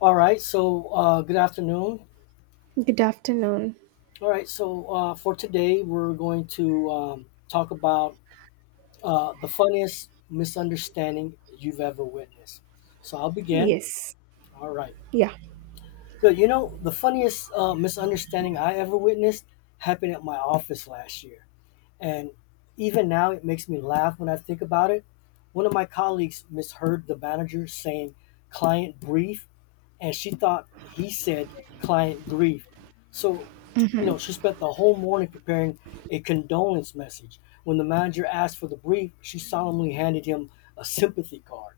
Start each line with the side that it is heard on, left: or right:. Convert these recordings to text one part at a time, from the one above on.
left: All right, good afternoon.
right: Good afternoon.
left: All right, so For today, we're going to talk about the funniest misunderstanding you've ever witnessed. So I'll begin.
right: Yes.
left: All right.
right: Yeah.
left: So, you know, the funniest misunderstanding I ever witnessed happened at my office last year. And even now, it makes me laugh when I think about it. One of my colleagues misheard the manager saying client brief, and she thought he said client grief. So, you know, she spent the whole morning preparing a condolence message. When the manager asked for the brief, she solemnly handed him a sympathy card.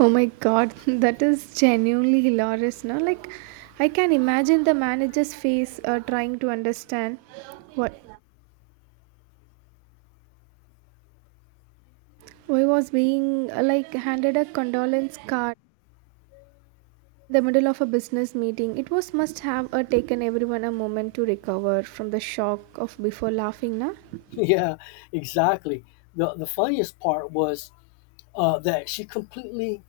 right: Oh my god, that is genuinely hilarious, no? I can imagine the manager's face trying to understand what why was being handed a condolence card in the middle of a business meeting. It was must have taken everyone a moment to recover from the shock of before laughing, na?
left: Yeah, exactly. The funniest part was that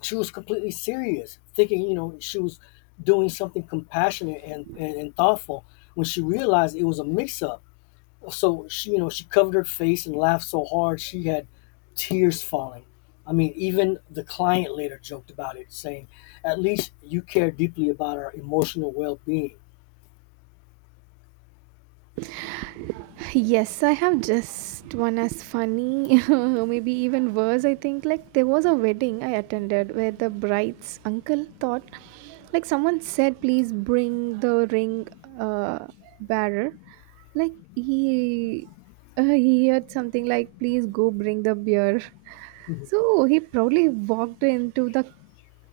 left: she was completely serious, thinking, you know, she was doing something compassionate and thoughtful when she realized it was a mix up. So she, you know, she covered her face and laughed so hard she had tears falling. I mean, even the client later joked about it, saying, at least you care deeply about our emotional well being.
right: Yes, I have just one as funny, maybe even worse. I think there was a wedding I attended where the bride's uncle thought, like someone said, please bring the ring uh, bearer. Like he heard something like, please go bring the beer. So he proudly walked into the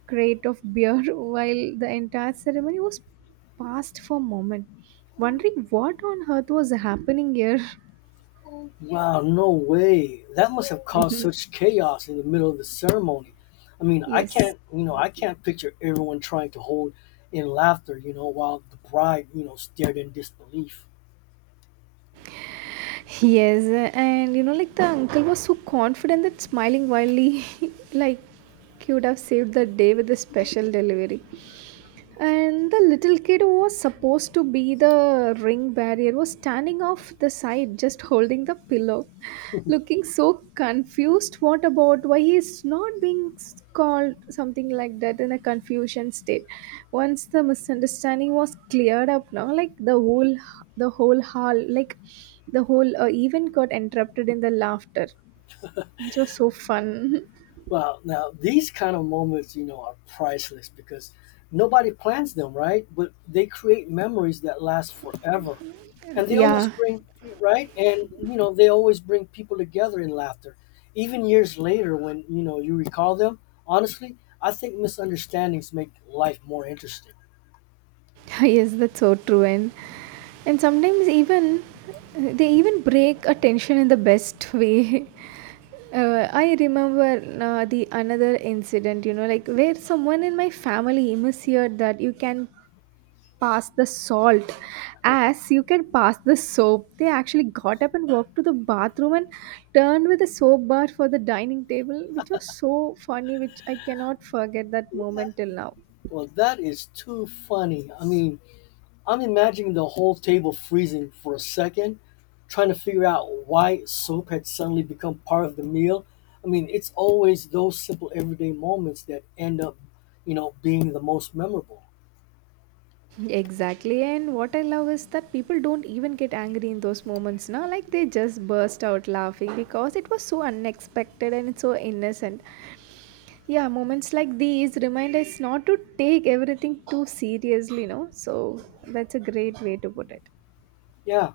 right: crate of beer while the entire ceremony was paused for a moment, wondering what on earth was happening here.
left: Wow, no way. That must have caused such chaos in the middle of the ceremony. I mean, I
right: Yes.
left: can't, you know, I can't picture everyone trying to hold in laughter, you know, while the bride, you know, stared in disbelief.
right: Yes, and you know, like the uncle was so confident that smiling wildly, like he would have saved the day with a special delivery. And the little kid who was supposed to be the ring barrier was standing off the side, just holding the pillow, looking so confused. What about why he's not being called something like that in a confusion state? Once the misunderstanding was cleared up, now like the whole hall, like the whole event got interrupted in the laughter, which was so fun.
left: Well, now these kind of moments, you know, are priceless because nobody plans them, right? But they create memories that last forever. And they always
right: Yeah.
left: bring, right? And, you know, they always bring people together in laughter. Even years later, when, you know, you recall them, honestly, I think misunderstandings make life more interesting.
right: Yes, that's so true. And sometimes even they even break a tension in the best way. I remember the another incident, you know, like where someone in my family misheard that you can pass the salt as you can pass the soap. They actually got up and walked to the bathroom and turned with a soap bar for the dining table, which was so funny, which I cannot forget that
left: Yeah.
right: moment till now.
left: Well, that is too funny. I mean, I'm imagining the whole table freezing for a second, trying to figure out why soap had suddenly become part of the meal. I mean, it's always those simple everyday moments that end up, you know, being the most memorable.
right: Exactly. And what I love is that people don't even get angry in those moments now. Like they just burst out laughing because it was so unexpected and it's so innocent. Yeah, moments like these remind us not to take everything too seriously, no? So that's a great way to put it.
left: Yeah,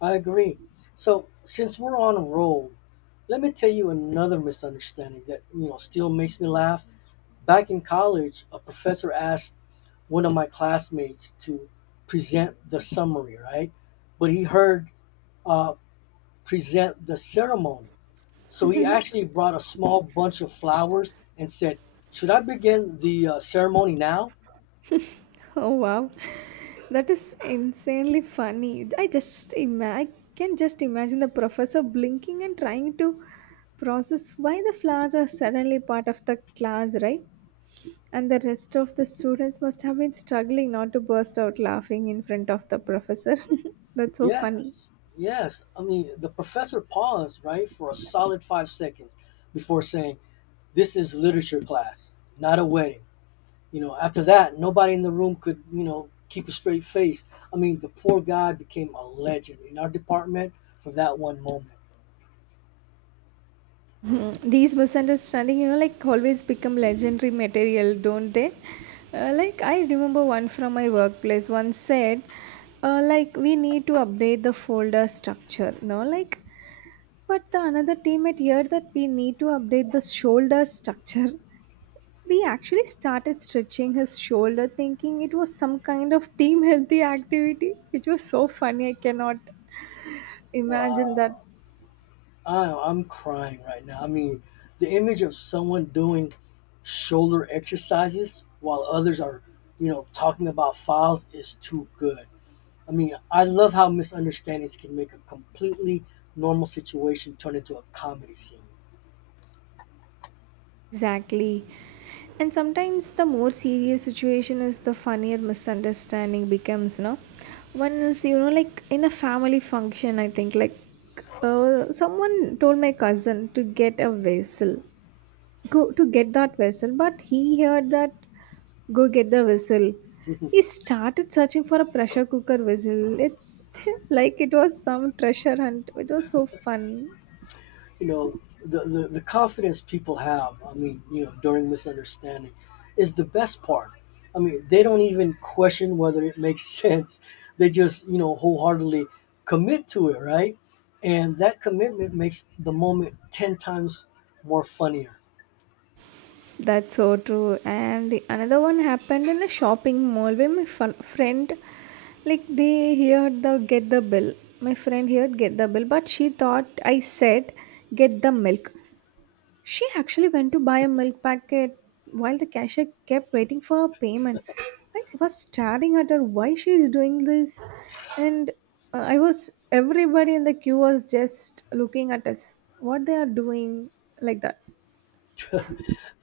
left: I agree. So, since we're on a roll, let me tell you another misunderstanding that, you know, still makes me laugh. Back in college, a professor asked one of my classmates to present the summary, right? But he heard uh, present the ceremony. So he actually brought a small bunch of flowers and said, should I begin the ceremony now?
right: Oh wow. That is insanely funny. I just I can just imagine the professor blinking and trying to process why the flowers are suddenly part of the class, right? And the rest of the students must have been struggling not to burst out laughing in front of the professor. That's so funny.
left: Yes, yes. I mean, the professor paused, right, for a solid 5 seconds before saying, this is literature class, not a wedding. You know, after that, nobody in the room could, you know, keep a straight face. I mean, the poor guy became a legend in our department for that one moment.
right: Hmm, these misunderstanding, you know, like always become legendary material, don't they? Like I remember one from my workplace. One said, like we need to update the folder structure, no, like. But the another teammate heard that we need to update the shoulder structure. We actually started stretching his shoulder, thinking it was some kind of team healthy activity, which was so funny. I cannot imagine that.
left: Wow. I'm crying right now. I mean, the image of someone doing shoulder exercises while others are, you know, talking about files is too good. I mean, I love how misunderstandings can make a completely normal situation turn into a comedy scene.
right: Exactly. And sometimes the more serious situation is, the funnier misunderstanding becomes, no? One is, you know, like in a family function, I think, like someone told my cousin to get a vessel, go to get that vessel, but he heard that go get the whistle. He started searching for a pressure cooker whistle. It's like it was some treasure hunt. It was so fun.
left: You know, the confidence people have, I mean, you know, during misunderstanding is the best part. I mean, they don't even question whether it makes sense. They just, you know, wholeheartedly commit to it, right? And that commitment makes the moment 10 times more funnier.
right: That's so true. And the another one happened in a shopping mall where my friend, like they heard the get the bill. My friend heard get the bill, but she thought I said get the milk. She actually went to buy a milk packet while the cashier kept waiting for her payment. I was staring at her why she is doing this, and I was everybody in the queue was just looking at us what they are doing like that.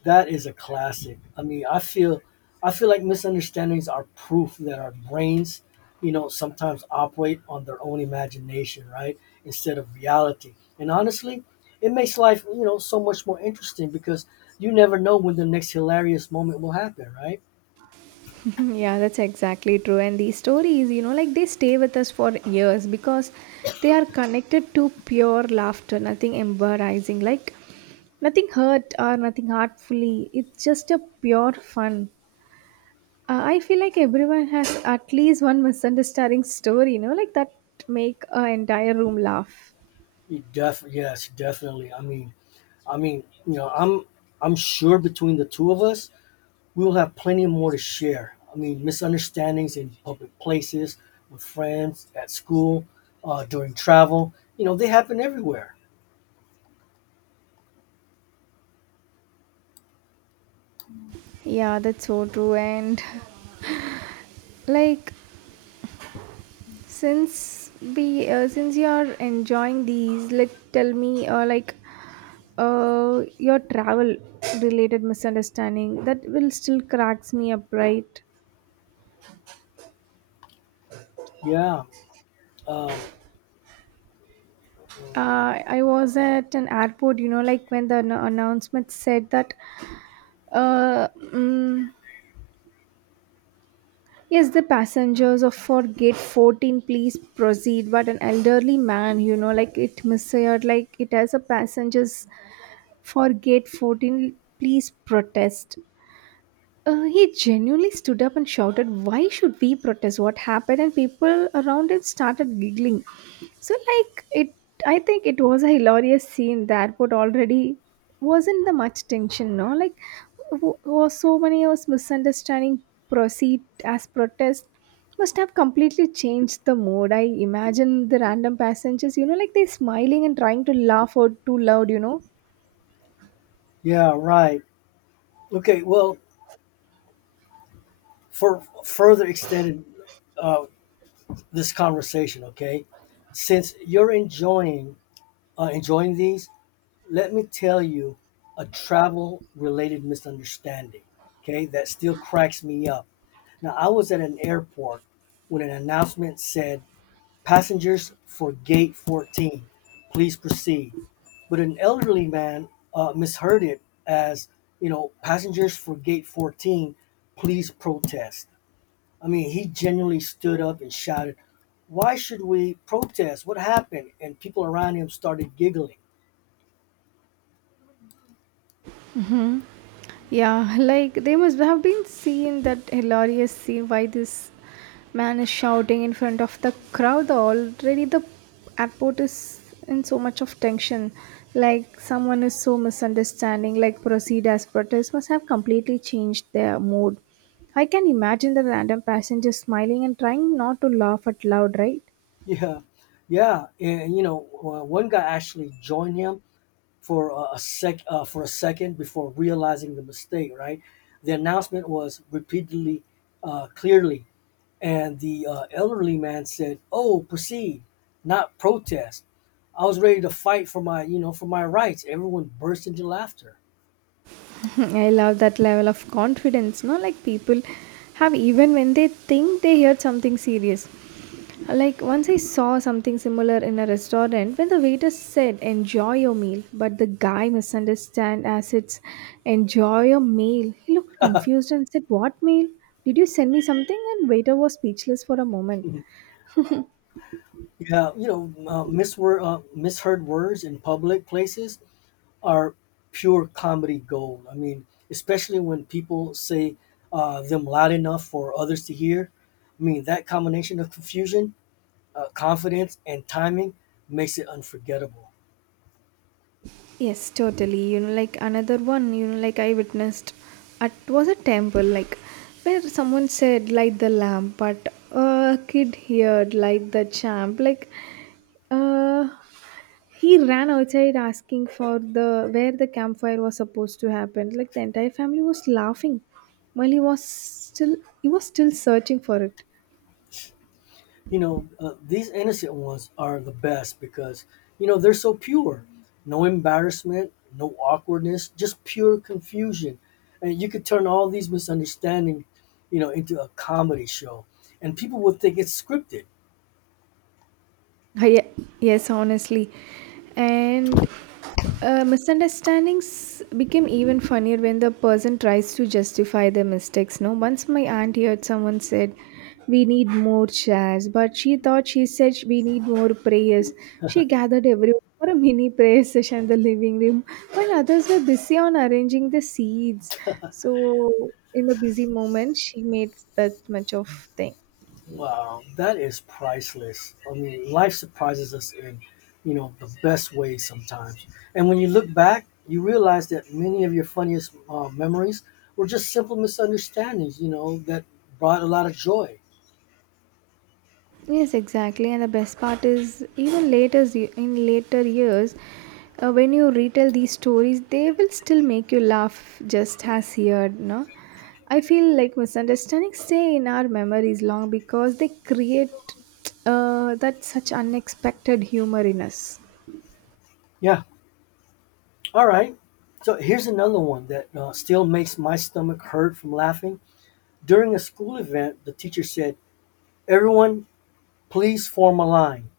left: That is a classic. I mean, I feel like misunderstandings are proof that our brains, you know, sometimes operate on their own imagination, right? Instead of reality. And honestly, it makes life, you know, so much more interesting because you never know when the next hilarious moment will happen, right?
right: Yeah, that's exactly true. And these stories, you know, like they stay with us for years because they are connected to pure laughter, nothing embarrassing, like nothing hurt or nothing hurtfully. It's just a pure fun. I feel like everyone has at least one misunderstanding story, you know, like that make an entire room laugh.
left: You def Yes, definitely. I mean, you know, I'm sure between the two of us, we will have plenty more to share. I mean, misunderstandings in public places, with friends, at school, during travel. You know, they happen everywhere.
right: Yeah, that's so true. And like, since you are enjoying these, like, tell me, your travel related misunderstanding that will still cracks me up, right?
left: Yeah. Um, mm,
right: I was at an airport, you know, like when the announcement said that, uh. Mm, yes, the passengers of for gate 14, please proceed. But an elderly man, you know, like it misheard, like it has a passengers for gate 14, please protest. He genuinely stood up and shouted, why should we protest what happened? And people around him started giggling. So, like, it, I think it was a hilarious scene. The airport already wasn't the much tension, no? Like, was so many of us misunderstanding proceed as protest must have completely changed the mood. I imagine the random passengers, you know, like they smiling and trying to laugh out too loud, you know.
left: yeah, right. Okay, well, for further extended uh, this conversation, okay, since you're enjoying these, let me tell you a travel related misunderstanding, okay, that still cracks me up. Now, I was at an airport when an announcement said, passengers for gate 14, please proceed. But an elderly man misheard it as, you know, passengers for gate 14, please protest. I mean, he genuinely stood up and shouted, why should we protest? What happened? And people around him started giggling.
right: Yeah, like they must have been seeing that hilarious scene why this man is shouting in front of the crowd. Already the airport is in so much of tension. Like someone is so misunderstanding, like proceed as protest must have completely changed their mood. I can imagine the random passengers smiling and trying not to laugh out loud, right?
left: Yeah, yeah, and you know, one guy actually joined him for a sec for a second before realizing the mistake. Right, the announcement was repeatedly clearly, and the elderly man said, "Oh, proceed, not protest." I was ready to fight for my, you know, for my rights. Everyone burst into laughter.
right: I love that level of confidence, no? Like people have even when they think they heard something serious. Like once I saw something similar in a restaurant when the waiter said enjoy your meal but the guy misunderstood as it's enjoy your meal. He looked confused and said what meal? Did you send me something? And waiter was speechless for a moment.
left: Yeah, you know, misheard words in public places are pure comedy gold. I mean, especially when people say them loud enough for others to hear. I mean, that combination of confusion, confidence, and timing makes it unforgettable.
right: Yes, totally. You know, like another one, you know, like I witnessed at was a temple, like where someone said light the lamp, but a kid heard light the champ. Like uh he ran outside asking for the where the campfire was supposed to happen. Like the entire family was laughing while he was still searching for it.
left: You know, these innocent ones are the best because, you know, they're so pure. No embarrassment, no awkwardness, just pure confusion. And you could turn all these misunderstandings, you know, into a comedy show. And people would think it's scripted.
right: Ah, yeah, yes, honestly. And misunderstandings became even funnier when the person tries to justify their mistakes. No, once my aunt heard someone said, "We need more chairs," but she thought she said we need more prayers. She gathered everyone for a mini prayer session in the living room, while others were busy on arranging the seeds. So, in the busy moment, she made that much of thing.
left: Wow, that is priceless. I mean, life surprises us in, you know, the best ways sometimes. And when you look back, you realize that many of your funniest memories were just simple misunderstandings, you know, that brought a lot of joy.
right: Yes, exactly. And the best part is, even later in later years, when you retell these stories, they will still make you laugh just as here. No, I feel like misunderstandings stay in our memories long because they create that such unexpected humor in us.
left: Yeah. All right. So here's another one that still makes my stomach hurt from laughing. During a school event, the teacher said, everyone, please form a line.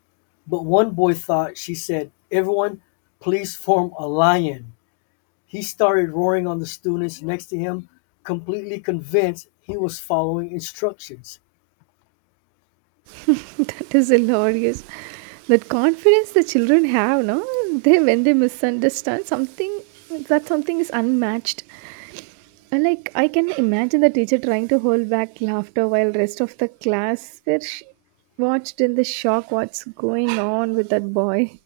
left: But one boy thought she said, everyone, please form a lion. He started roaring on the students next to him, completely convinced he was following instructions.
right: That is hilarious. That confidence the children have, no, they when they misunderstand something, that something is unmatched. And, like I can imagine the teacher trying to hold back laughter while rest of the class were watched in the shock what's going on with that boy.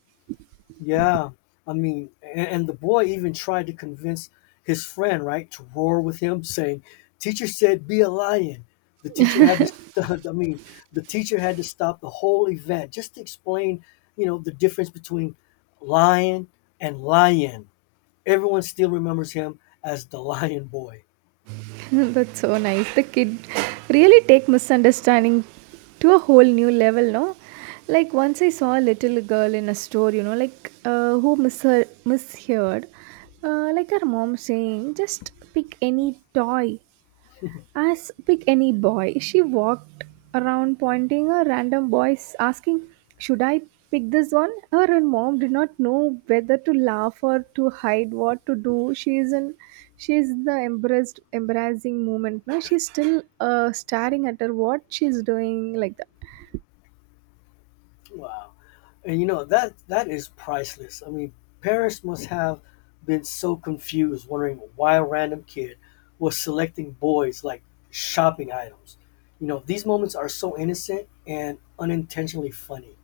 left: Yeah, I mean, and the boy even tried to convince his friend, right, to roar with him, saying, "Teacher said be a lion." The teacher had to stop. I mean, the teacher had to stop the whole event just to explain, you know, the difference between lion and lion. Everyone still remembers him as the lion boy.
right: That's so nice. The kid really take misunderstanding to a whole new level, no? Like once I saw a little girl in a store, you know, like who misheard like her mom saying, just pick any toy as pick any boy, she walked around pointing a random boys, asking, should I pick this one? Her mom did not know whether to laugh or to hide what to do. She is in she is the embarrassed embarrassing moment. Now she's still staring at her what she's doing like that.
left: Wow. And you know that is priceless. I mean, parents must have been so confused wondering why a random kid was selecting boys like shopping items. You know, these moments are so innocent and unintentionally funny.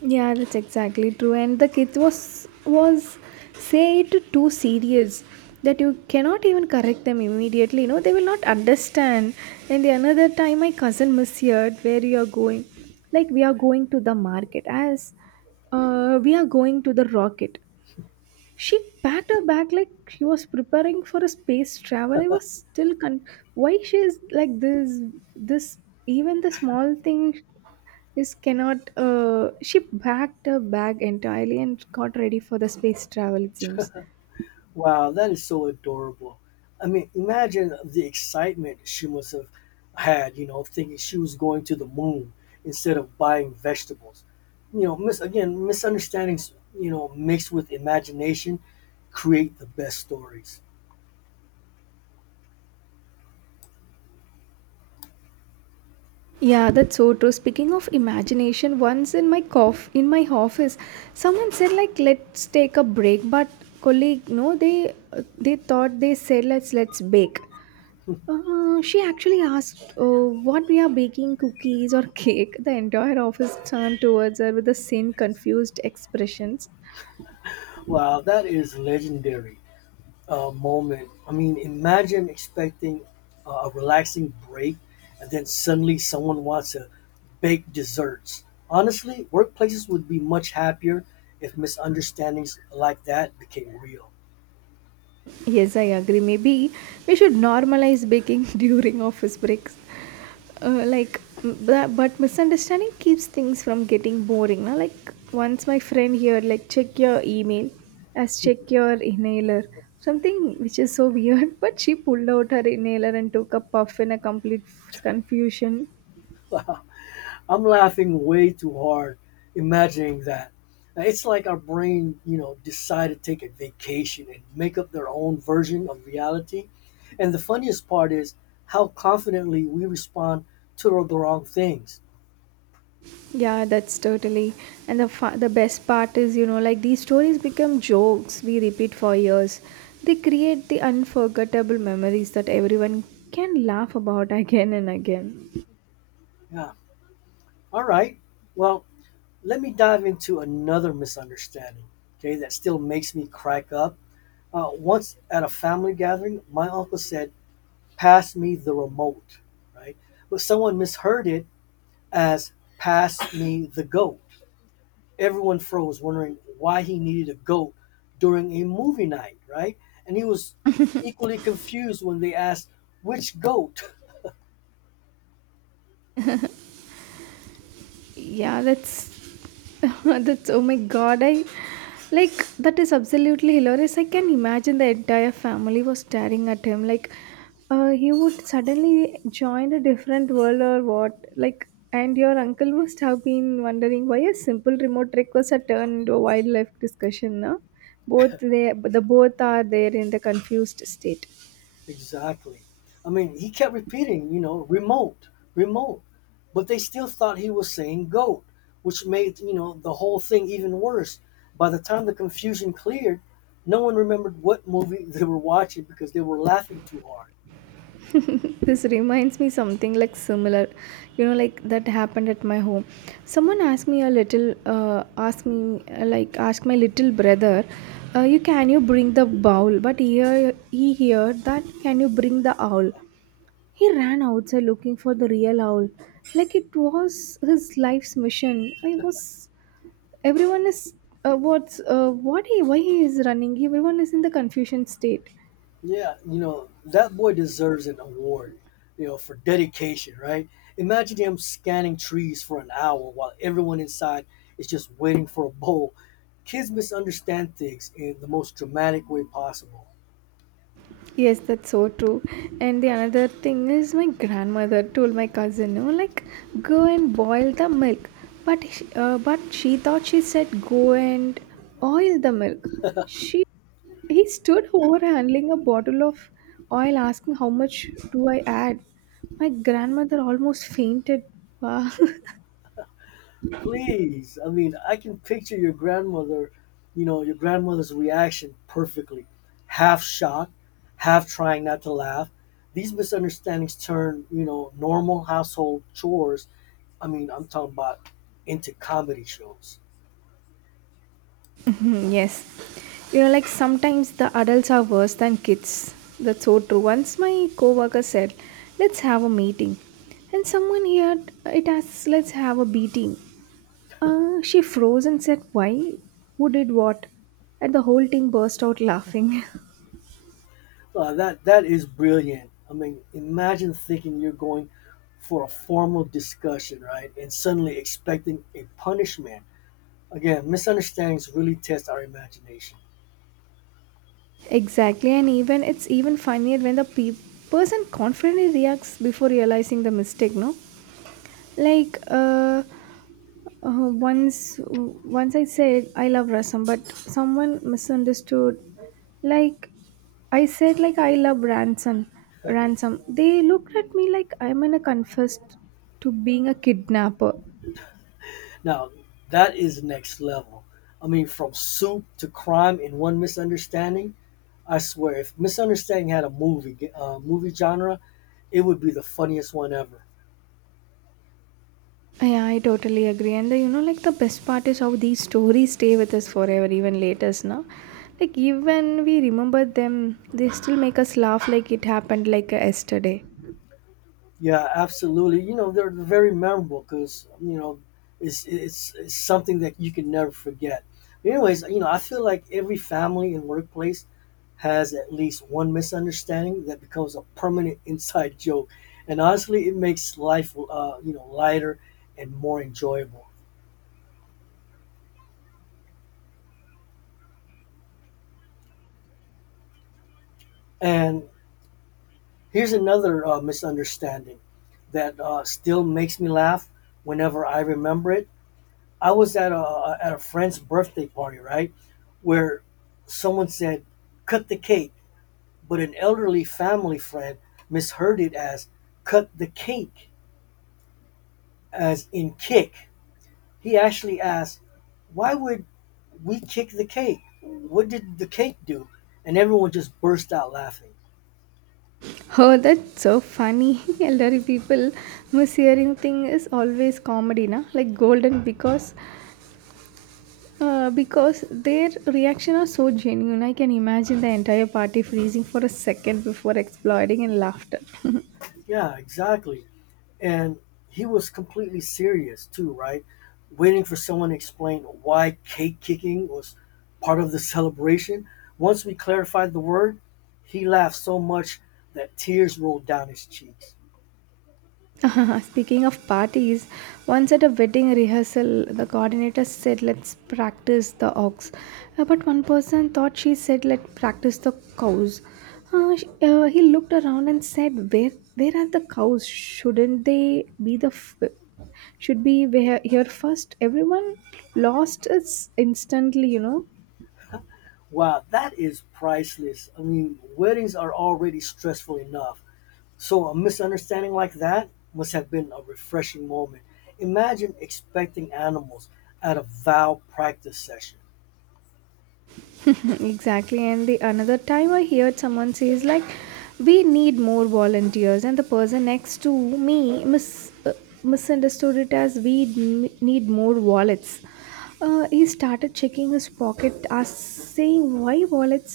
right: Yeah, that's exactly true. And the kids was say it too serious that you cannot even correct them immediately. You know, they will not understand. And the another time my cousin misheard where you are going. Like we are going to the market as we are going to the rocket. She packed her bag like she was preparing for a space travel. I was still con why she is like this even the small thing this cannot. She packed her bag entirely and got ready for the space travel. It seems.
left: Wow, that is so adorable. I mean, imagine the excitement she must have had, you know, thinking she was going to the moon instead of buying vegetables. You know, misunderstandings, you know, mixed with imagination create the best stories.
right: Yeah, that's so true. Speaking of imagination, once in my office, someone said like let's take a break, but colleague, no, they thought they said let's bake. She actually asked oh, what we are baking cookies or cake. The entire office turned towards her with the same confused expressions.
left: Wow, that is legendary. Moment. I mean, imagine expecting a relaxing break and then suddenly someone wants to bake desserts. Honestly, workplaces would be much happier if misunderstandings like that became real.
right: Yes, I agree. Maybe we should normalize baking during office breaks. But misunderstanding keeps things from getting boring. Now, like once my friend here, like check your email, as check your inhaler, something which is so weird. But she pulled out her inhaler and took a puff in a complete confusion.
left: I'm laughing way too hard imagining that. It's like our brain, you know, decided to take a vacation and make up their own version of reality. And the funniest part is how confidently we respond to the wrong things.
right: Yeah, that's totally. And the best part is, you know, like these stories become jokes we repeat for years. They create the unforgettable memories that everyone can laugh about again and again.
left: Yeah, all right. Well, let me dive into another misunderstanding, okay, that still makes me crack up. Once at a family gathering, my uncle said, pass me the remote, right? But someone misheard it as pass me the goat. Everyone froze, wondering why he needed a goat during a movie night, right? And he was equally confused when they asked, which goat?
right: Yeah, that's that's, oh my god, I like that is absolutely hilarious. I can imagine the entire family was staring at him like he would suddenly join a different world or what, like, and your uncle must have been wondering why a simple remote request had turned into a wildlife discussion, no? Both, the both are there in the confused state.
left: Exactly. I mean, he kept repeating, you know, remote, remote. But they still thought he was saying goat, which made, you know, the whole thing even worse. By the time the confusion cleared, no one remembered what movie they were watching because they were laughing too hard.
right: This reminds me something like similar, you know, like that happened at my home. Someone asked me a little asked me like asked my little brother, you can you bring the bowl, but here he heard that can you bring the owl. He ran outside looking for the real owl like it was his life's mission. I was, everyone is, what's what, he why he is running, everyone is in the confusion state.
left: Yeah, you know, that boy deserves an award, you know, for dedication, right? Imagine him scanning trees for an hour while everyone inside is just waiting for a bowl. Kids misunderstand things in the most dramatic way possible.
right: Yes, that's so true. And the another thing is my grandmother told my cousin, no, like, go and boil the milk. But but she thought she said go and oil the milk. She, he stood over handling a bottle of oil, asking how much do I add. My grandmother almost fainted. Wow.
left: Please. I mean, I can picture your grandmother, you know, your grandmother's reaction perfectly. Half shocked, half trying not to laugh. These misunderstandings turn, you know, normal household chores, I mean, I'm talking about into comedy shows.
right: Hmm, yes. You know, like sometimes the adults are worse than kids. That's so true. Once my coworker said, "Let's have a meeting," and someone heard it as, "Let's have a beating." She froze and said, "Why? Who did what?" And the whole team burst out laughing.
left: That is brilliant. I mean, imagine thinking you're going for a formal discussion, right? And suddenly expecting a punishment. Again, misunderstandings really test our imagination.
right: Exactly, and even it's even funnier when the person confidently reacts before realizing the mistake. No, like once I said I love rasam, but someone misunderstood. Like I said, like I love ransom. Ransom. They looked at me like I'm in a confessed to being a kidnapper.
left: Now, that is next level. I mean, from soup to crime in one misunderstanding. I swear, if misunderstanding had a movie genre, it would be the funniest one ever.
right: Yeah, I totally agree. And the, you know, like the best part is how these stories stay with us forever, even later, no? Like even we remember them, they still make us laugh like it happened like yesterday.
left: Yeah, absolutely. You know, they're very memorable because you know it's something that you can never forget. But anyways, you know, I feel like every family and workplace has at least one misunderstanding that becomes a permanent inside joke, and honestly, it makes life you know lighter and more enjoyable. And here's another misunderstanding that still makes me laugh whenever I remember it. I was at a friend's birthday party, right, where someone said cut the cake, but an elderly family friend misheard it as cut the cake, as in kick. He actually asked, "Why would we kick the cake? What did the cake do?" And everyone just burst out laughing.
right: Oh, that's so funny. Elderly people mishearing thing is always comedy, na? Like golden because their reaction are so genuine. I can imagine the entire party freezing for a second before exploding in laughter.
left: Yeah, exactly. And he was completely serious too, right? Waiting for someone to explain why cake kicking was part of the celebration. Once we clarified the word, he laughed so much that tears rolled down his cheeks.
right: Speaking of parties, once at a wedding rehearsal, the coordinator said, let's practice the ox. But one person thought she said, let's practice the cows. He looked around and said, "Where, are the cows? Shouldn't they be should be where, here first?" Everyone lost its instantly, you know.
left: Wow, that is priceless. I mean, weddings are already stressful enough. So a misunderstanding like that must have been a refreshing moment. Imagine expecting animals at a vow practice session.
right: Exactly, and the another time I heard someone says like we need more volunteers, and the person next to me mis- uh, misunderstood it as we need more wallets. Uh, he started checking his pocket as saying why wallets,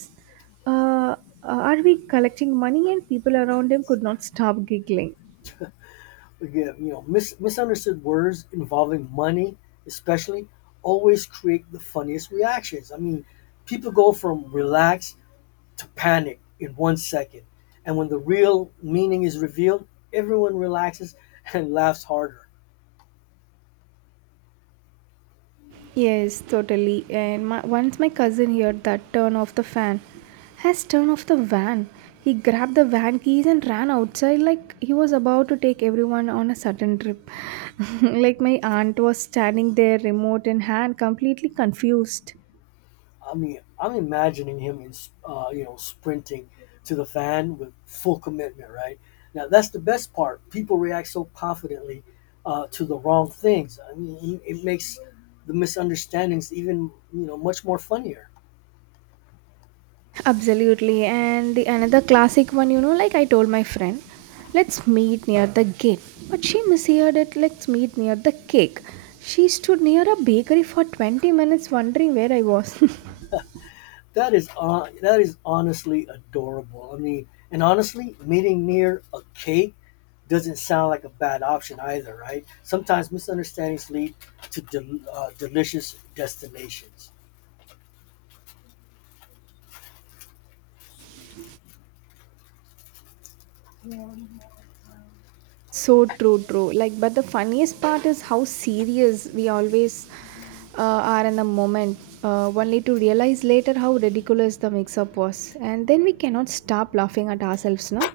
right: uh, are we collecting money, and people around him could not stop giggling.
left: Again, you know, misunderstood words involving money, especially, always create the funniest reactions. I mean, people go from relaxed to panic in 1 second. And when the real meaning is revealed, everyone relaxes and laughs harder.
right: Yes, totally. And my, once my cousin heard that turn off the fan has turn off the van. He grabbed the van keys and ran outside like he was about to take everyone on a sudden trip. Like my aunt was standing there, remote in hand, completely confused.
left: I mean, I'm imagining him in, you know, sprinting to the fan with full commitment, right? Now, that's the best part. People react so confidently to the wrong things. I mean, it makes the misunderstandings even, you know, much more funnier.
right: Absolutely. And the another classic one, you know, like, I told my friend, let's meet near the gate. But she misheard it, let's meet near the cake. She stood near a bakery for 20 minutes wondering where I was.
left: That is honestly adorable. I mean, and honestly, meeting near a cake doesn't sound like a bad option either, right? Sometimes misunderstandings lead to delicious destinations.
right: So true, true. Like, but the funniest part is how serious we always are in the moment, only to realize later how ridiculous the mix up was. And then we cannot stop laughing at ourselves, no?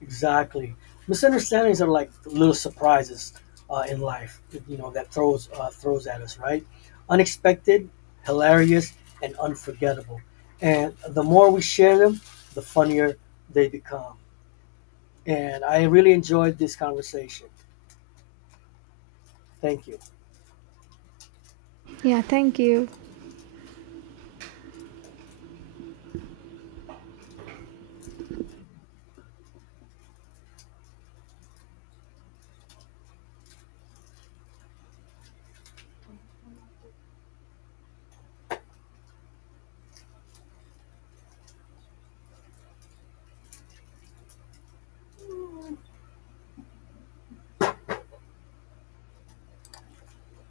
left: Exactly. Misunderstandings are like little surprises in life, you know, that throws at us, right? Unexpected, hilarious, and unforgettable. And the more we share them, the funnier they become. And I really enjoyed this conversation. Thank you.
right: Yeah, thank you.